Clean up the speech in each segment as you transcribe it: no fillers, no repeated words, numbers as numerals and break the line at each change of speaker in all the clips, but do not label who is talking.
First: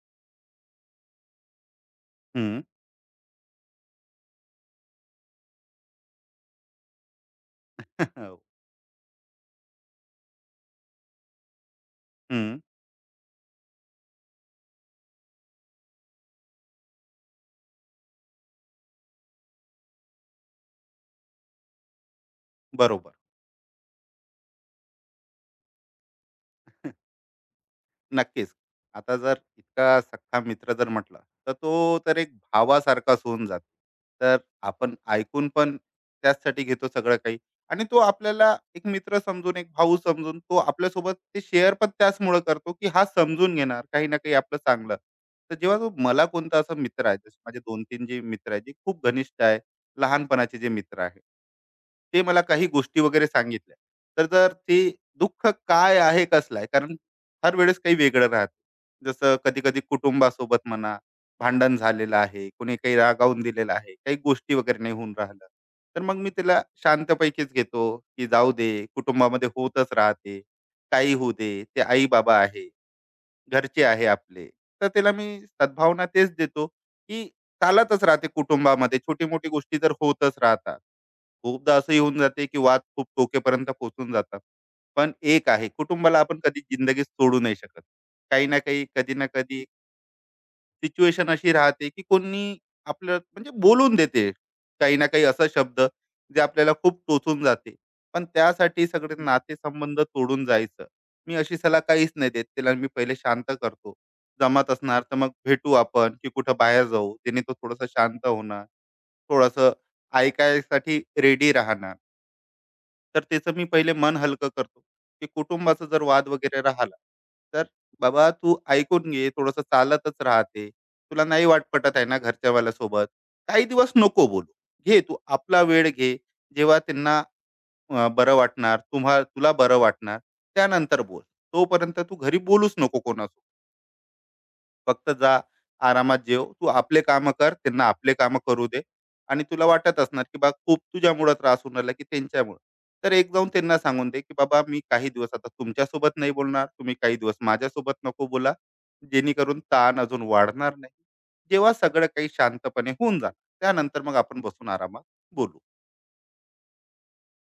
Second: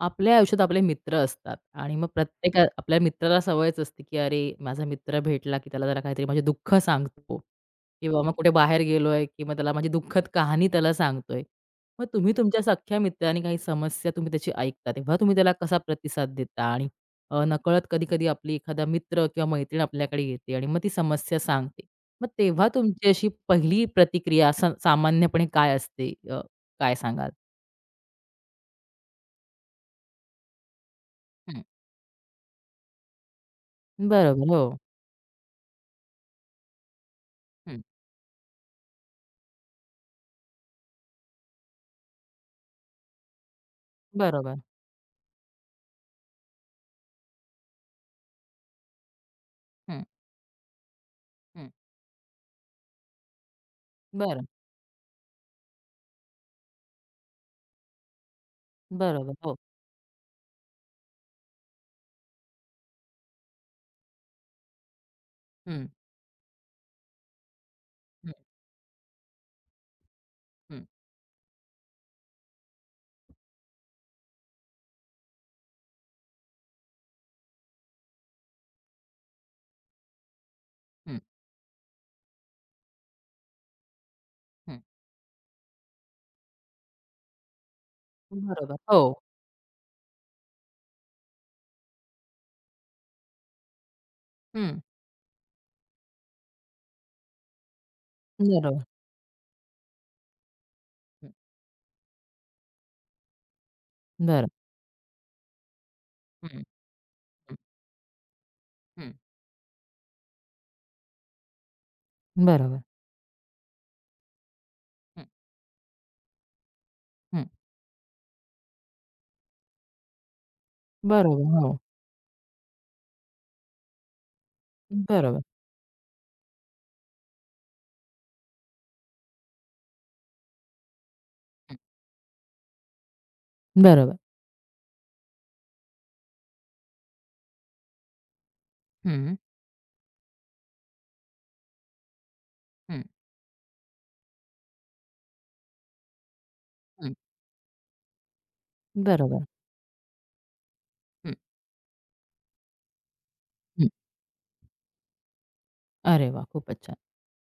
आपल्या आयुष्यात आपले मित्र असतात आणि मग प्रत्येक
हं.
आपल्या मित्राला सवयच असते, की अरे, माझा मित्र भेटला, की त्याला जरा काहीतरी माझे दुःख सांगतो किंवा मग
हो.
कुठे बाहेर गेलोय, की मग त्याला माझी दुःखद कहाणी त्याला सांगतोय. मग तुम्ही
हं,
तुमच्या सख्या मित्राने काही समस्या तुम्ही त्याची ऐकता, तेव्हा तुम्ही त्याला कसा प्रतिसाद देता? आणि नकळत कधी-कधी आपली एखादा मित्र किंवा मैत्रीण आपल्याकडे येते आणि मग ती समस्या सांगते. मग तेव्हा तुमची
बरोबर.
अशी पहिली प्रतिक्रिया सामान्यपणे काय असते? काय सांगाल?
नक्कीच. आता जर इतका सख्खा मित्र जर म्हटला, तर
हं.
तो तर एक भावासारखाच होऊन जातो. तर
बरोबर. हो.
आपण ऐकून पण त्याचसाठी घेतो सगळं काही.
हं.
आणि तो आपल्याला एक मित्र समजून, एक भाऊ समजून तो आपल्यासोबत ते शेअर पण त्याचमुळं करतो, की हा समजून घेणार काही ना काही आपलं
बरोबर.
चांगलं. तर जेव्हा तो मला कोणता असा मित्र आहे, जसे माझे 2-3 जे मित्र आहेत, जे खूप घनिष्ठ आहे,
हं,
लहानपणाचे जे मित्र आहे.
हं.
ते मला काही गोष्टी वगैरे सांगितल्या, तर
बरं.
जर ते दुःख काय आहे, कसलं आहे? कारण हर वेळेस काही वेगळं राहते.
बरोबर.
जसं
हो.
कधी-कधी कुटुंबासोबत म्हणा, भांडण झालेलं आहे, कोणी काही रागावून दिलेलं आहे, काही गोष्टी वगैरे नाही होऊन राहिल्या.
हं,
तर मग मी त्याला शांतपैकीच घेतो, की
हं,
जाऊ दे, कुटुंबामध्ये होतच राहते.
हं,
काही होऊ दे, ते आई-बाबा आहे. घरचे आहे आपले. तर त्याला मी सद्भावना तेच देतो, की चालतच राहते कुटुंबामध्ये छोटी-मोठी गोष्टी तर होतच राहतात.
हं,
खूपदा असंही होऊन जाते, की वाद खूप टोकेपर्यंत पोहोचून जातात.
हं.
पण एक आहे कुटुंबाला आपण कधी जिंदगीत सोडू नाही शकत. काही ना
बरोबर.
काही,
हो.
कधी ना कधी सिच्युएशन अशी राहते, की कोणी आपलं म्हणजे बोलून देते
हं.
काही ना काही असा शब्द, जे आपल्याला खूप टोचून जाते. पण
बरोबर.
त्यासाठी सगळे नातेसंबंध तोडून जायचं.
हं.
मी अशी सलाह काहीच नाही देत. त्याला मी पहिले शांत करतो.
बरं.
जमत असणार तर मग भेटू आपण, की
हं,
कुठं
हं,
बाहेर जाऊ. त्याने तो थोडासा शांत होणार,
हं.
थोडंसं ऐकायसाठी रेडी राहणार.
बरोबर.
तर त्याचं मी पहिले मन हलकं करतो,
हं,
की कुटुंबाचा जर वाद वगैरे राहिला,
हं.
तर "बाबा तू ऐकून घे, थोडंसं चालतच राहते. तुला नाही
बरोबर.
वाट
हो.
पटत आहे ना घरच्यावाल्यासोबत, काही दिवस नको बोलू. घे तू
बरोबर.
आपला वेळ घे. जेव्हा त्यांना बरं वाटणार, तुला बरं वाटणार, त्यानंतर बोल.
हं.
तोपर्यंत तू घरी बोलूच नको कोणासोबत."
बरोबर.
फक्त जा, आरामात जेव. तू आपले कामं कर, त्यांना आपले कामं करू दे.
हं, हं,
आणि तुला वाटत असणार, की बा खूप तुझ्यामुळं त्रास होऊन राहिला, की त्यांच्यामुळं. तर एक जाऊन त्यांना सांगून दे, की बाबा मी काही दिवस आता तुमच्यासोबत नाही बोलणार. तुम्ही
हं.
काही दिवस माझ्यासोबत नको बोला.
बरोबर.
जेणेकरून ताण अजून वाढणार नाही.
हं,
जेव्हा सगळं काही शांतपणे होऊन जाणार,
हं.
त्यानंतर मग आपण बसून आरामात बोलू.
अरे वाह! खूपच छान.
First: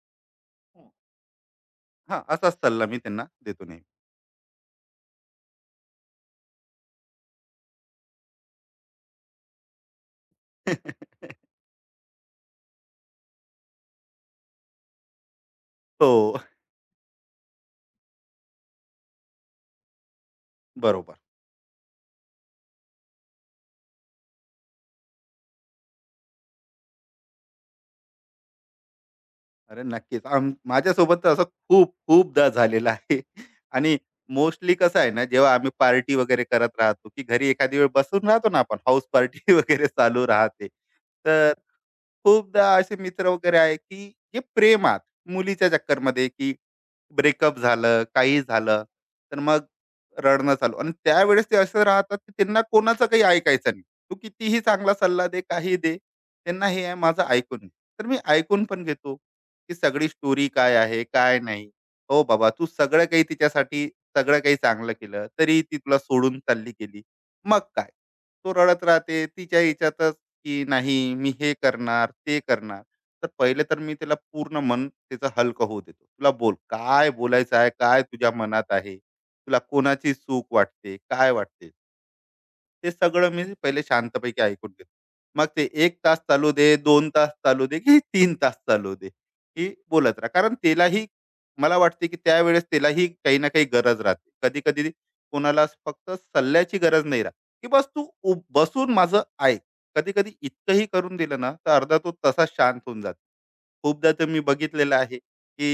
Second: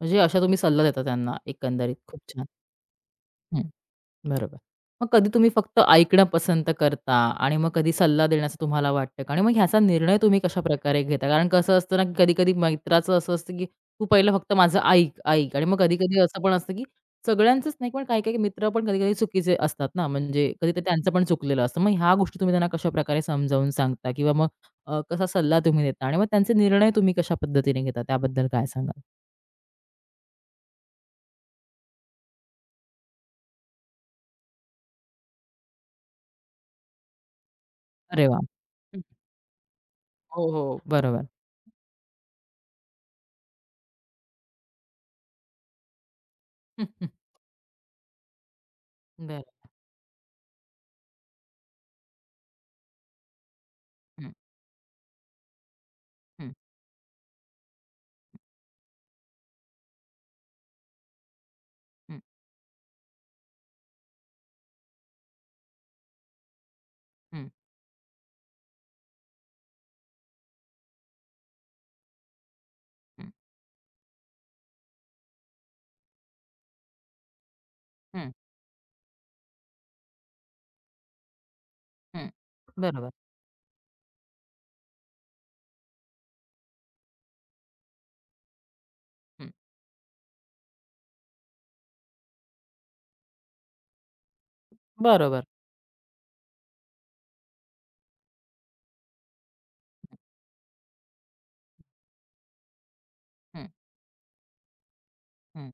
म्हणजे अशा तुम्ही सल्ला
हं.
देता त्यांना एकंदरीत. खूप छान.
असाच सल्ला मी त्यांना देतो
हं.
नेहमी.
बरोबर. मग कधी तुम्ही फक्त ऐकणं पसंत करता आणि मग कधी सल्ला देण्याचं तुम्हाला वाटतं का? आणि मग ह्याचा निर्णय तुम्ही कशाप्रकारे घेता? कारण कसं असतं ना, कधी-कधी मित्राचं असं असतं, की "तू पहिलं फक्त माझं ऐक, ऐक." आणि मग कधी-कधी
हो,
असं पण असतं, की सगळ्यांचंच नाही, पण काही-काही मित्र पण कधी-कधी चुकीचे असतात ना, म्हणजे कधीतरी त्यांचं
बरोबर.
पण चुकलेलं असतं. मग ह्या गोष्टी तुम्ही त्यांना कशाप्रकारे समजावून सांगता किंवा मग कसा सल्ला तुम्ही देता आणि मग त्यांचे निर्णय तुम्ही कशा पद्धतीने घेता? त्याबद्दल काय सांगाल?
अरे नक्कीच. माझ्यासोबत तर असं खूप खूपदा झालेलं आहे. आणि मोस्टली कसं आहे ना, जेव्हा आम्ही पार्टी वगैरे करत राहतो, की घरी एखादी वेळ
अरे
बसून
वाह!
राहतो ना आपण,
हं.
हाऊस पार्टी वगैरे चालू
हो,
राहते.
हो. बरोबर.
तर खूपदा असे मित्र वगैरे आहे, की जे प्रेमात मुलीच्या चक्करमध्ये, की
हं, हं.
ब्रेकअप झालं, काही झालं, तर
बरं.
मग रडणं चालू आणि त्यावेळेस ते असं राहतात, की त्यांना कोणाचं काही ऐकायचं नाही. तू
हं,
कितीही चांगला सल्ला दे, काही दे,
हं,
त्यांना हे आहे माझं ऐकून घे. तर मी ऐकून पण घेतो. की सगळी स्टोरी काय आहे, काय नाही.
हं,
हो बाबा, तू सगळं काही तिच्यासाठी सगळं काही चांगलं केलं, तरी ती तुला सोडून चालली गेली.
हं.
मग काय? तो रडत राहते तिच्या ह्याच्यातच, की नाही मी हे करणार, ते करणार. तर
हं,
पहिले तर मी तिला पूर्ण मन तिचं हलकं होऊ देतो. तुला बोल, काय बोलायचं आहे? काय
हं,
तुझ्या मनात आहे? तुला कोणाची चूक वाटते? काय वाटते?
हं.
ते
बरोबर.
सगळं मी पहिले शांतपैकी ऐकून घेतो. मग ते 1 तास चालू दे, 2 तास चालू दे, की 3 तास चालू दे,
हं.
की बोलत राहा. कारण त्यालाही मला वाटते, की त्यावेळेस त्यालाही काही ना काही गरज राहते. कधी-कधी
बरोबर.
कोणाला फक्त सल्ल्याची गरज नाही राहत, की बस तू उभ बसून माझं ऐक. कधी-कधी इतकंही करून दिलं ना, तर अर्धा तो तसा शांत होऊन जातो.
हं,
खूपदा तर मी बघितलेलं आहे,
हं,
की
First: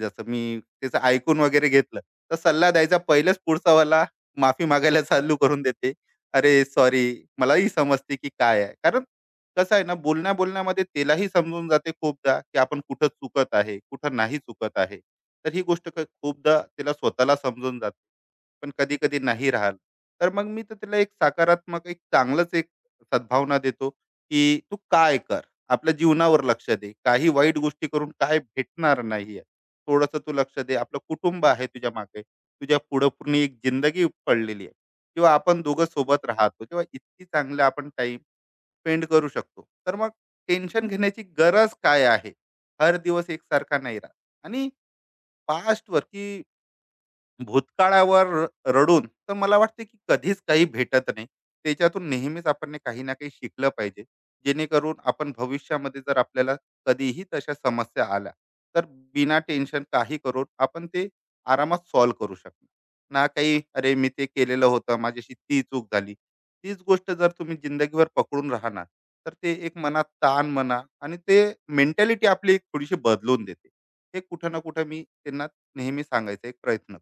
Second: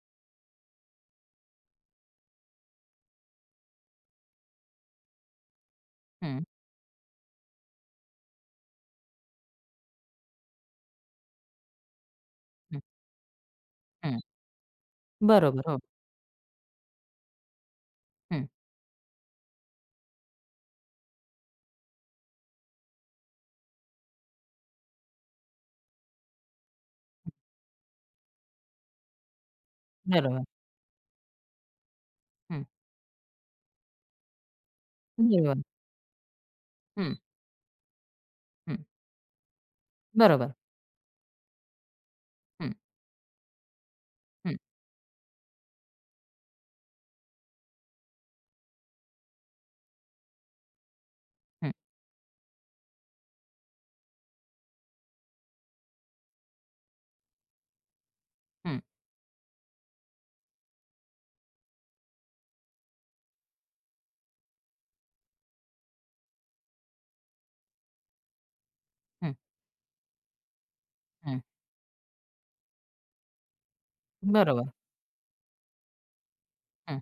जसं मी त्याचं ऐकून वगैरे घेतलं, तर सल्ला द्यायचा पहिलेच पुढचावाला माफी मागायला चालू करून देते.
हं,
"अरे सॉरी, मलाही समजते की काय आहे." कारण कसं आहे ना, बोलण्या-बोलण्यामध्ये त्यालाही समजून जाते खूपदा, की
हं,
आपण कुठं चुकत आहे, कुठं
हं.
नाही चुकत आहे. तर ही
बरोबर. हो.
गोष्ट खूपदा त्याला स्वतःला समजून जाते.
हं.
पण कधी-कधी नाही राहिलं, तर मग मी तर त्याला एक सकारात्मक, एक चांगलंच एक सद्भावना देतो, की "तू काय कर, आपल्या जीवनावर लक्ष दे. काही वाईट गोष्टी करून काय भेटणार नाही. थोडंसं तू
बरोबर.
लक्ष दे, आपलं कुटुंब आहे तुझ्या मागे,
हं.
तुझ्या पुढं पूर्ण एक जिंदगी पडलेली आहे, किंवा आपण
बरोबर.
दोघं सोबत राहतो, किंवा
हं,
इतकी चांगलं आपण टाइम
हं.
स्पेंड करू शकतो, तर मग
बरोबर.
टेन्शन घेण्याची गरज काय आहे.
हं,
हर दिवस एकसारखा नाही राहत.
हं,
आणि पास्टवर की भूतकाळावर रडून तर मला वाटते की कधीच काही भेटत नाही.
हं,
त्याच्यातून नेहमीच आपण ने काही ना काही शिकलं पाहिजे, जेणेकरून आपण भविष्यामध्ये जर आपल्याला कधीही तशा समस्या आल्या,
हं,
तर बिना टेन्शन काही करून आपण ते आरामात सॉल्व्ह करू शकणार. ना काही अरे मी ते केलेलं होतं माझ्याशी ती चूक झाली, तीच गोष्ट जर तुम्ही जिंदगीभर पकडून राहणार, तर
हं,
ते एक मनात ताण म्हणा, आणि
हं.
ते मेंटॅलिटी आपली एक थोडीशी बदलून देते. हे कुठं ना
बरोबर.
कुठं मी त्यांना नेहमी सांगायचा एक प्रयत्न.
हं.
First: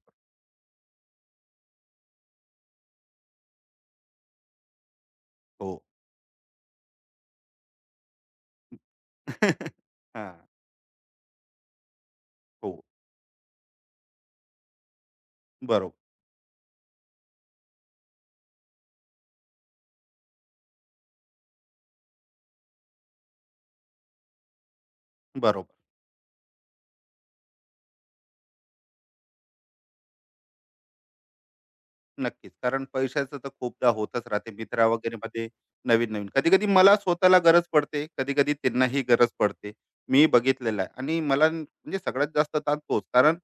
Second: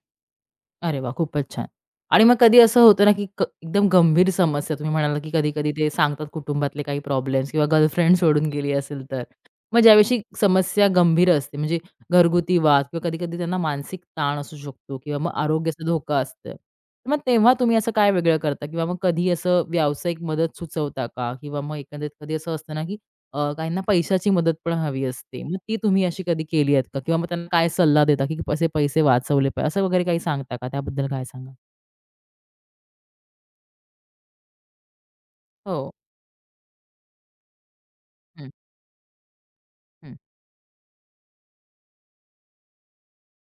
अरे वा, खूपच छान. आणि मग कधी असं होतं ना, की एकदम गंभीर समस्या तुम्ही म्हणालात, की कधी-कधी
हो.
ते सांगतात कुटुंबातले काही प्रॉब्लेम्स किंवा गर्लफ्रेंड सोडून गेली असेल तर. मग ज्यावेळी
हां.
समस्या गंभीर असते म्हणजे घरगुती
हो.
वाद किंवा कधी-कधी त्यांना मानसिक ताण असू शकतो किंवा मग आरोग्याचा
बरोबर,
धोका असतं. तर मग तेव्हा तुम्ही असं काय वेगळं करता? किंवा मग कधी असं व्यावसायिक मदत सुचवता का? किंवा मग एकंदरीत कधी असं असतं ना, की काहींना पैशाची मदत पण हवी असते. मग
बरोबर.
ती तुम्ही अशी कधी केली आहेत का? किंवा मग त्यांना काय सल्ला देता, की असे पैसे वाचवले पाहिजे असं वगैरे काही सांगता का? त्याबद्दल काय सांगाल?
नक्कीच. कारण पैशाचं तर खूपदा होतच राहते मित्रा वगैरेमध्ये
हो.
नवीन-नवीन. कधी-कधी मला स्वतःला गरज पडते,
हं,
कधी-कधी त्यांनाही गरज पडते.
हं.
मी बघितलेलं आहे आणि मला म्हणजे सगळ्यात जास्त ताण तोच. कारण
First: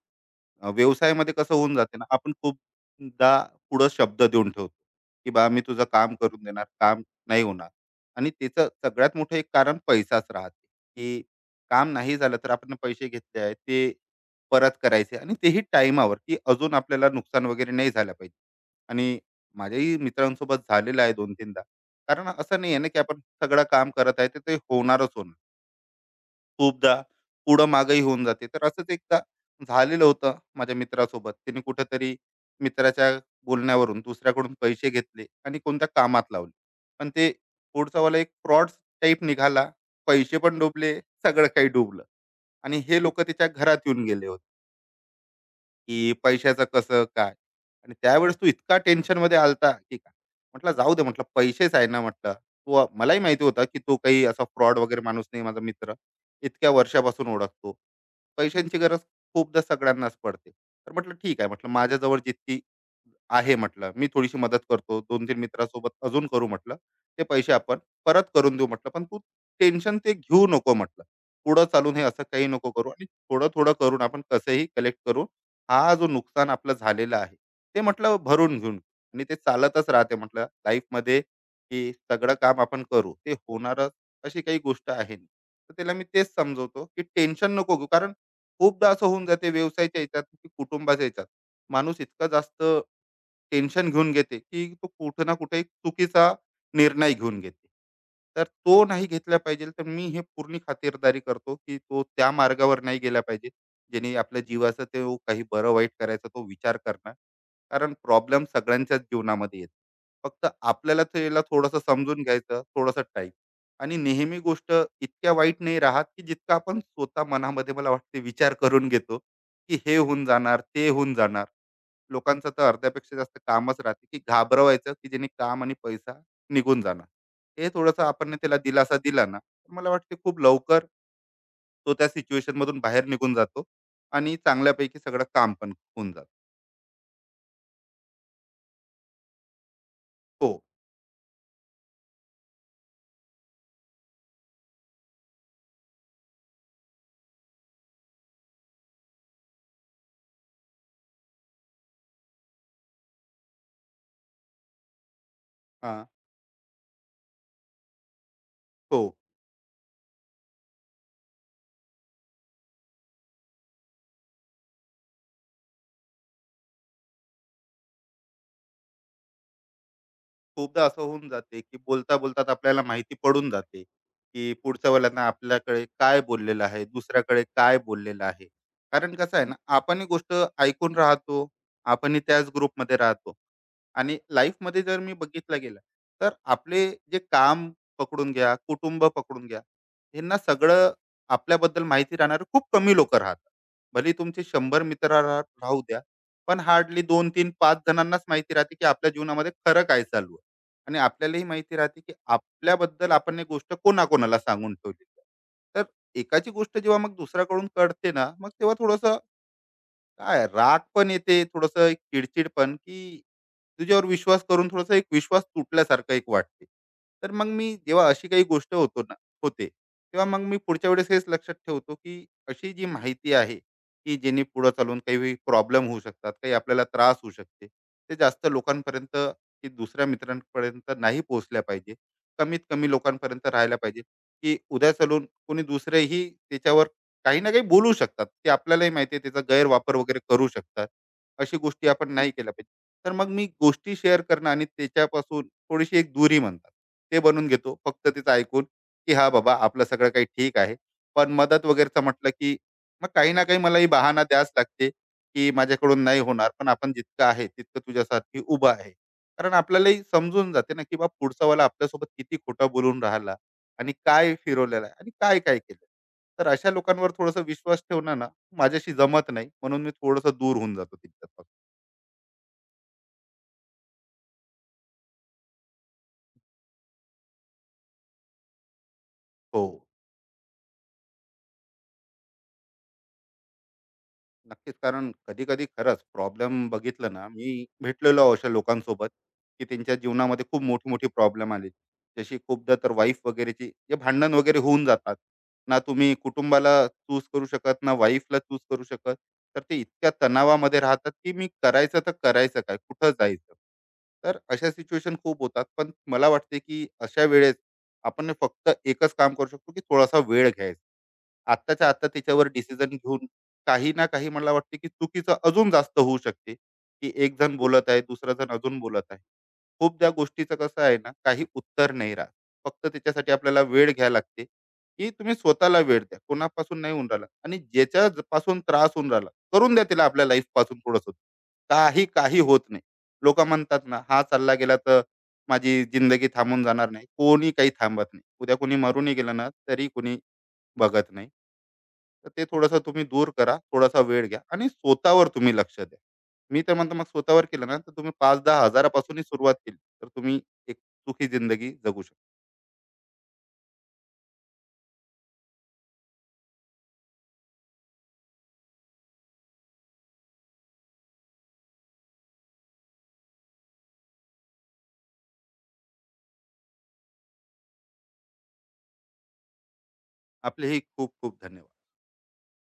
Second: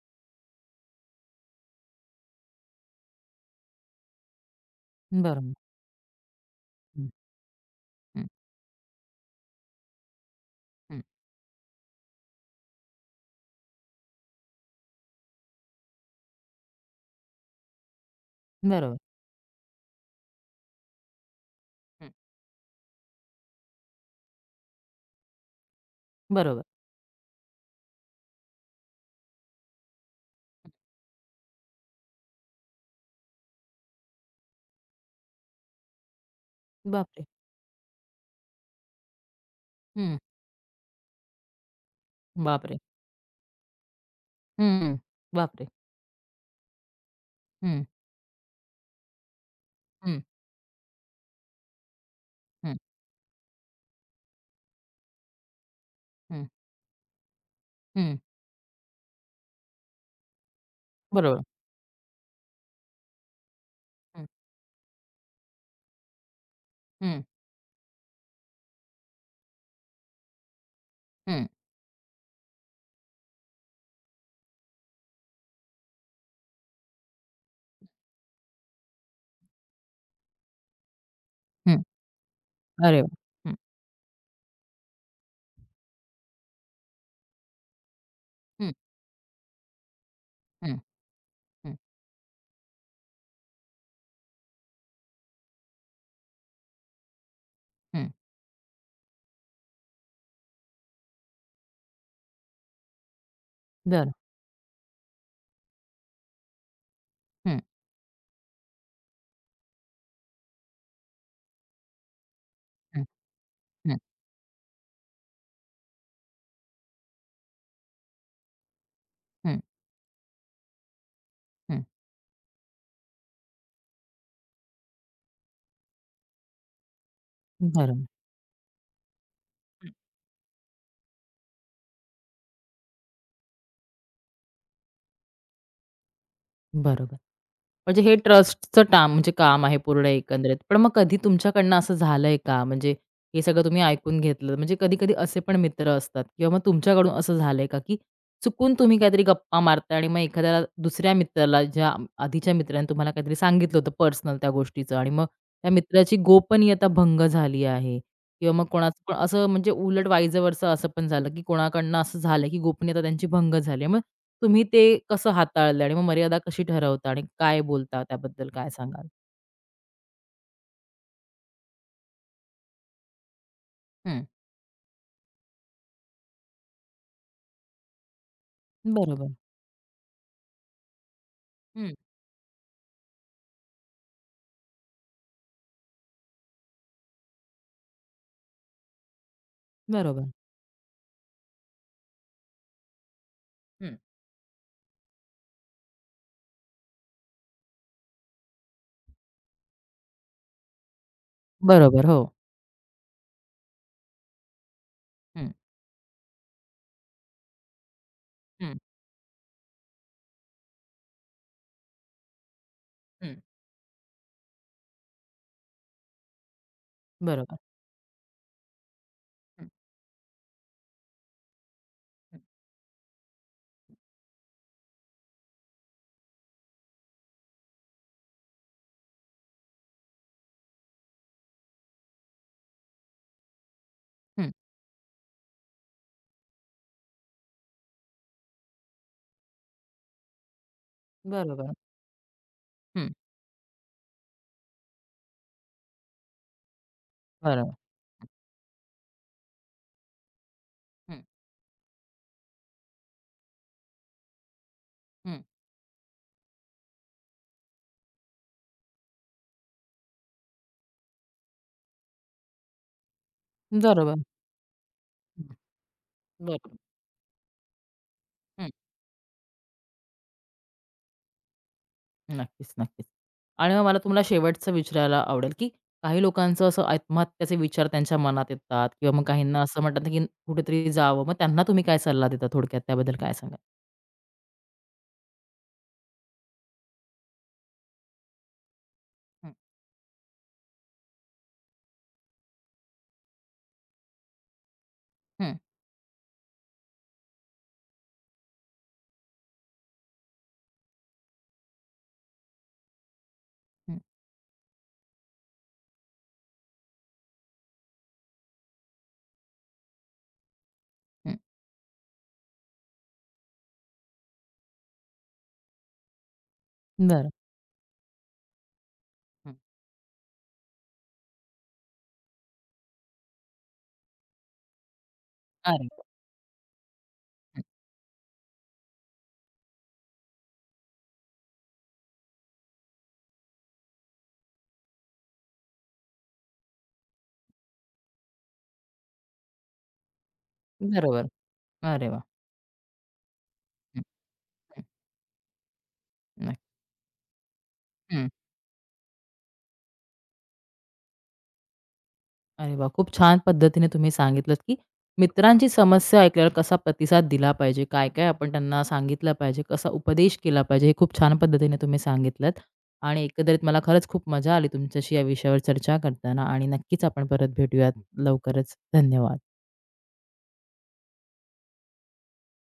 व्यवसायामध्ये कसं होऊन जाते ना, आपण खूपदा पुढं शब्द देऊन ठेवतो, की "बा
बरोबर.
मी तुझं काम करून देणार." काम
हं,
नाही होणार,
हं,
आणि त्याचं सगळ्यात मोठं एक कारण पैसाच राहते,
हं.
की काम नाही झालं तर आपण पैसे घेतले आहे, ते परत करायचे आणि तेही टाईमावर, की अजून आपल्याला नुकसान वगैरे नाही झालं पाहिजे.
बरोबर.
आणि माझ्याही मित्रांसोबत झालेलं आहे 2-3दा.
हं.
कारण असं नाही आहे ना, की आपण सगळं काम करत आहे, तर ते होणारच होणार.
बरोबर.
खूपदा पुढं मागंही होऊन जाते. तर असंच एकदा झालेलं होतं माझ्या मित्रासोबत. त्याने कुठेतरी मित्राच्या बोलण्यावरून दुसऱ्याकडून पैसे घेतले आणि कोणत्या कामात लावले. पण
बापरे!
ते पुढचावाला एक फ्रॉड टाइप निघाला.
हं,
पैसे पण डुबले, सगळं काही डुबलं,
बापरे!
आणि हे लोकं त्याच्या घरात येऊन गेले होते.
हं. बापरे!
की पैशाचं कसं काय?
हं.
आणि त्यावेळेस तू इतका टेन्शनमध्ये आलता, की काय.
हं,
म्हटलं जाऊ दे म्हटलं पैसेच आहे ना म्हटलं.
हं,
तो मलाही माहिती होता, की तो काही असा फ्रॉड वगैरे माणूस नाही माझा मित्र.
हं.
इतक्या वर्षापासून ओळखतो.
हं,
पैशांची गरज खूपदा सगळ्यांनाच पडते. तर म्हटलं ठीक
बरोबर.
आहे म्हटलं माझ्याजवळ जितकी आहे म्हटलं, मी
हं,
थोडीशी मदत करतो. 2-3 मित्रासोबत अजून करू म्हटलं.
हं,
ते पैसे आपण परत करून देऊ म्हटलं. पण तू टेन्शन ते घेऊ नको म्हटलं.
हं,
पुढं चालून हे असं काही नको करू, आणि थोडं-थोडं करून आपण कसंही कलेक्ट करून हा जो नुकसान आपलं झालेलं आहे ते म्हटलं भरून घेऊन घेऊ. आणि ते चालतच राहते म्हटलं लाईफमध्ये
हं.
की सगळं काम आपण
अरे
करू ते
वाह! हं,
होणारच. अशी काही गोष्ट आहे नाही. तर त्याला मी तेच समजवतो की टेन्शन नको घेऊ, कारण
हं,
खूपदा असं होऊन जाते व्यवसायाच्या याच्यात की
हं,
कुटुंबाच्या याच्यात
हं,
माणूस इतका जास्त टेन्शन घेऊन घेते, की तो कुठे ना कुठे एक चुकीचा निर्णय घेऊन घेते.
हं.
तर तो नाही घेतला पाहिजे. तर मी हे पूर्ण खातिरदारी करतो, की तो त्या मार्गावर नाही गेला पाहिजे.
बरं.
ज्याने आपल्या जीवाचं ते काही बरं वाईट करायचा तो विचार करणार.
हं,
कारण प्रॉब्लेम सगळ्यांच्याच जीवनामध्ये येतो. फक्त आपल्याला त्याला थोडंसं समजून घ्यायचं, थोडंसं
हं,
टाईम. आणि
हं,
नेहमी गोष्ट इतक्या वाईट नाही राहत, की जितका आपण स्वतः मनामध्ये मला वाटते विचार करून घेतो,
हं,
की हे होऊन जाणार, ते होऊन जाणार.
हं.
लोकांचं तर अर्ध्यापेक्षा जास्त कामच राहते की घाबरवायचं की जेणे काम आणि पैसा निघून जाणार. हे थोडंसं
बरोबर,
आपण ना त्याला दिलासा दिला ना, तर मला वाटते खूप लवकर तो त्या सिच्युएशन मधून बाहेर निघून जातो, आणि चांगल्यापैकी सगळं काम पण होऊन जात.
बरोबर. म्हणजे हे ट्रस्टचं म्हणजे काम आहे पूर्ण
हो.
एकंदरीत. पण मग कधी तुमच्याकडनं असं झालंय का? म्हणजे हे सगळं तुम्ही ऐकून घेतलं. म्हणजे कधी-कधी असे पण मित्र असतात किंवा मग तुमच्याकडून असं झालंय का, की चुकून तुम्ही काहीतरी गप्पा मारताय आणि मग एखाद्याला दुसऱ्या मित्राला ज्या आधीच्या मित्राने तुम्हाला काहीतरी सांगितलं होतं पर्सनल त्या गोष्टीचं आणि मग त्या
हा.
मित्राची गोपनीयता भंग झाली आहे. किंवा मग कोणाचं
हो.
पण असं म्हणजे उलट वाईजवरचं असं पण झालं, की कोणाकडनं असं झालं, की गोपनीयता त्यांची भंग झाली. मग तुम्ही ते कसं हाताळलं आणि मग मर्यादा कशी ठरवता आणि काय बोलता त्याबद्दल काय सांगाल?
खूपदा असं होऊन जाते की बोलता बोलतात आपल्याला माहिती पडून जाते
हं.
की पुढच्या वेळेला आपल्याकडे काय बोललेलं आहे, दुसऱ्याकडे काय बोललेलं आहे. कारण
बरोबर.
कसं आहे ना आपणही गोष्ट ऐकून राहतो,
हं.
आपणही त्याच ग्रुपमध्ये राहतो. आणि लाईफमध्ये जर मी बघितलं गेलं, तर आपले जे काम पकडून घ्या, कुटुंब पकडून घ्या,
बरोबर.
यांना सगळं आपल्याबद्दल माहिती राहणार खूप कमी लोक राहतात.
हं.
भले तुमचे 100 मित्र राहू द्या, पण हार्डली दोन तीन पाच जणांनाच माहिती राहते की आपल्या जीवनामध्ये खरं काय चालू आहे. आणि आपल्यालाही माहिती राहते
बरोबर.
की
हो.
आपल्याबद्दल आपण एक गोष्ट कोणाकोणाला सांगून ठेवली.
हं,
तर एकाची गोष्ट जेव्हा मग दुसऱ्याकडून कळते ना, मग तेव्हा
हं,
थोडस काय राग पण येते, थोडंसं एक चिडचिड पण, की
हं.
तुझ्यावर विश्वास करून थोडासा एक विश्वास तुटल्यासारखं एक वाटते. तर मग
बरोबर.
मी जेव्हा अशी काही गोष्ट होतो ना होते,
हं,
तेव्हा मग मी पुढच्या वेळेस हेच लक्षात ठेवतो, की
हं,
अशी जी माहिती आहे, की जेणे पुढे चालून काही प्रॉब्लेम होऊ शकतात, काही आपल्याला त्रास होऊ शकते. ते जास्त लोकांपर्यंत, की दुसऱ्या मित्रांपर्यंत नाही पोहोचल्या पाहिजे. कमीत कमी लोकांपर्यंत राहायला पाहिजे,
हं.
की उद्या चालून कोणी दुसरेही त्याच्यावर काही ना काही बोलू शकतात, ते आपल्यालाही माहिती आहे त्याचा गैरवापर वगैरे करू शकतात. अशी
बरोबर.
गोष्टी आपण नाही केल्या पाहिजे.
हं.
तर मग मी गोष्टी शेअर करणं आणि त्याच्यापासून थोडीशी एक दुरी म्हणतात, ते बनवून
बरोबर.
घेतो. फक्त तिचं ऐकून, की हा बाबा, आपलं सगळं काही ठीक आहे."
हं,
पण मदत वगैरेचं म्हटलं, की मग काही ना काही मलाही बहाणा द्यावाच लागते,
हं.
की माझ्याकडून नाही होणार, पण आपण जितकं आहे तितकं तुझ्यासाठी उभं आहे. कारण आपल्यालाही समजून जाते ना, की बा पुढचावाला आपल्यासोबत किती खोटं बोलून राहिला आणि
बरोबर.
काय फिरवलेलं आहे आणि
हं,
काय-काय केलं. तर अशा
बरोबर.
लोकांवर थोडासा विश्वास ठेवणं ना, माझ्याशी जमत नाही म्हणून मी थोडंसं दूर होऊन जातो तिथपासून.
नक्कीच. आणि मग मला तुम्हाला शेवटचं विचारायला आवडेल, की काही लोकांचं असं आत्महत्याचे विचार त्यांच्या मनात येतात किंवा मग काहींना
हो.
असं म्हणतात की कुठेतरी जावं. मग त्यांना तुम्ही काय सल्ला देता थोडक्यात त्याबद्दल काय सांगाल?
नक्कीच. कारण कधी कधी खरंच प्रॉब्लेम बघितलं ना, मी भेटलेलो आहे अशा लोकांसोबत,
हं,
की त्यांच्या जीवनामध्ये खूप मोठी-मोठी प्रॉब्लेम आली. जशी खूपदा तर वाईफ वगैरेची जे भांडण वगैरे होऊन जातात.
हं,
ना तुम्ही कुटुंबाला चूज करू शकत, ना वाईफला चूज करू शकत. तर ते इतक्या तणावामध्ये राहतात, की मी करायचं तर करायचं काय? कुठं जायचं?
हं,
तर अशा सिच्युएशन खूप होतात. पण मला वाटते, की अशा वेळेस आपण फक्त एकच काम करू शकतो, की थोडासा वेळ घ्यायचा.
हं.
आत्ताच्या आत्ता त्याच्यावर डिसिजन घेऊन काही ना काही मला वाटते की चुकीचं अजून जास्त होऊ शकते, की
बरं.
एक जण बोलत आहे, दुसरा जण अजून बोलत आहे.
हं.
खूपदा गोष्टीचं कसं आहे ना, काही उत्तर नाही राहत. फक्त त्याच्यासाठी आपल्याला वेळ घ्यायला लागते, की तुम्ही स्वतःला
अरे
वेळ
वाह!
द्या. कोणापासून नाही होऊन राहिला आणि
हं.
ज्याच्यापासून त्रास होऊन राहिला, करून द्या त्याला आपल्या लाईफपासून थोडंसं. काही, काही होत नाही. लोकं म्हणतात ना, हा चालला गेला तर माझी जिंदगी थांबून जाणार नाही. कोणी काही थांबत नाही. उद्या कोणी मरूनही गेलं ना, तरी कोणी बघत
बरोबर.
नाही.
अरे वाह!
तर ते थोडंसं तुम्ही दूर करा, थोडासा
हं,
वेळ घ्या आणि
हं.
स्वतःवर तुम्ही लक्ष द्या. मी
नक्की.
तर म्हणतो मग स्वतःवर केलं ना, तर तुम्ही 5-10 हजारापासूनही सुरुवात केली, तर तुम्ही एक सुखी जिंदगी जगू शकता.
अरे वाह! खूप छान पद्धतीने तुम्ही सांगितलत, की मित्रांची समस्या ऐकल्यावर कसा प्रतिसाद दिला पाहिजे, काय-काय आपण त्यांना सांगितलं पाहिजे, कसा उपदेश केला पाहिजे, हे खूप छान पद्धतीने तुम्ही सांगितलत. आणि एकंदरीत मला खरंच खूप मजा आली तुमच्याशी या विषयावर चर्चा करताना आणि नक्कीच आपण परत भेटूयात लवकरच. धन्यवाद.
आपले ही खूप खूप धन्यवाद.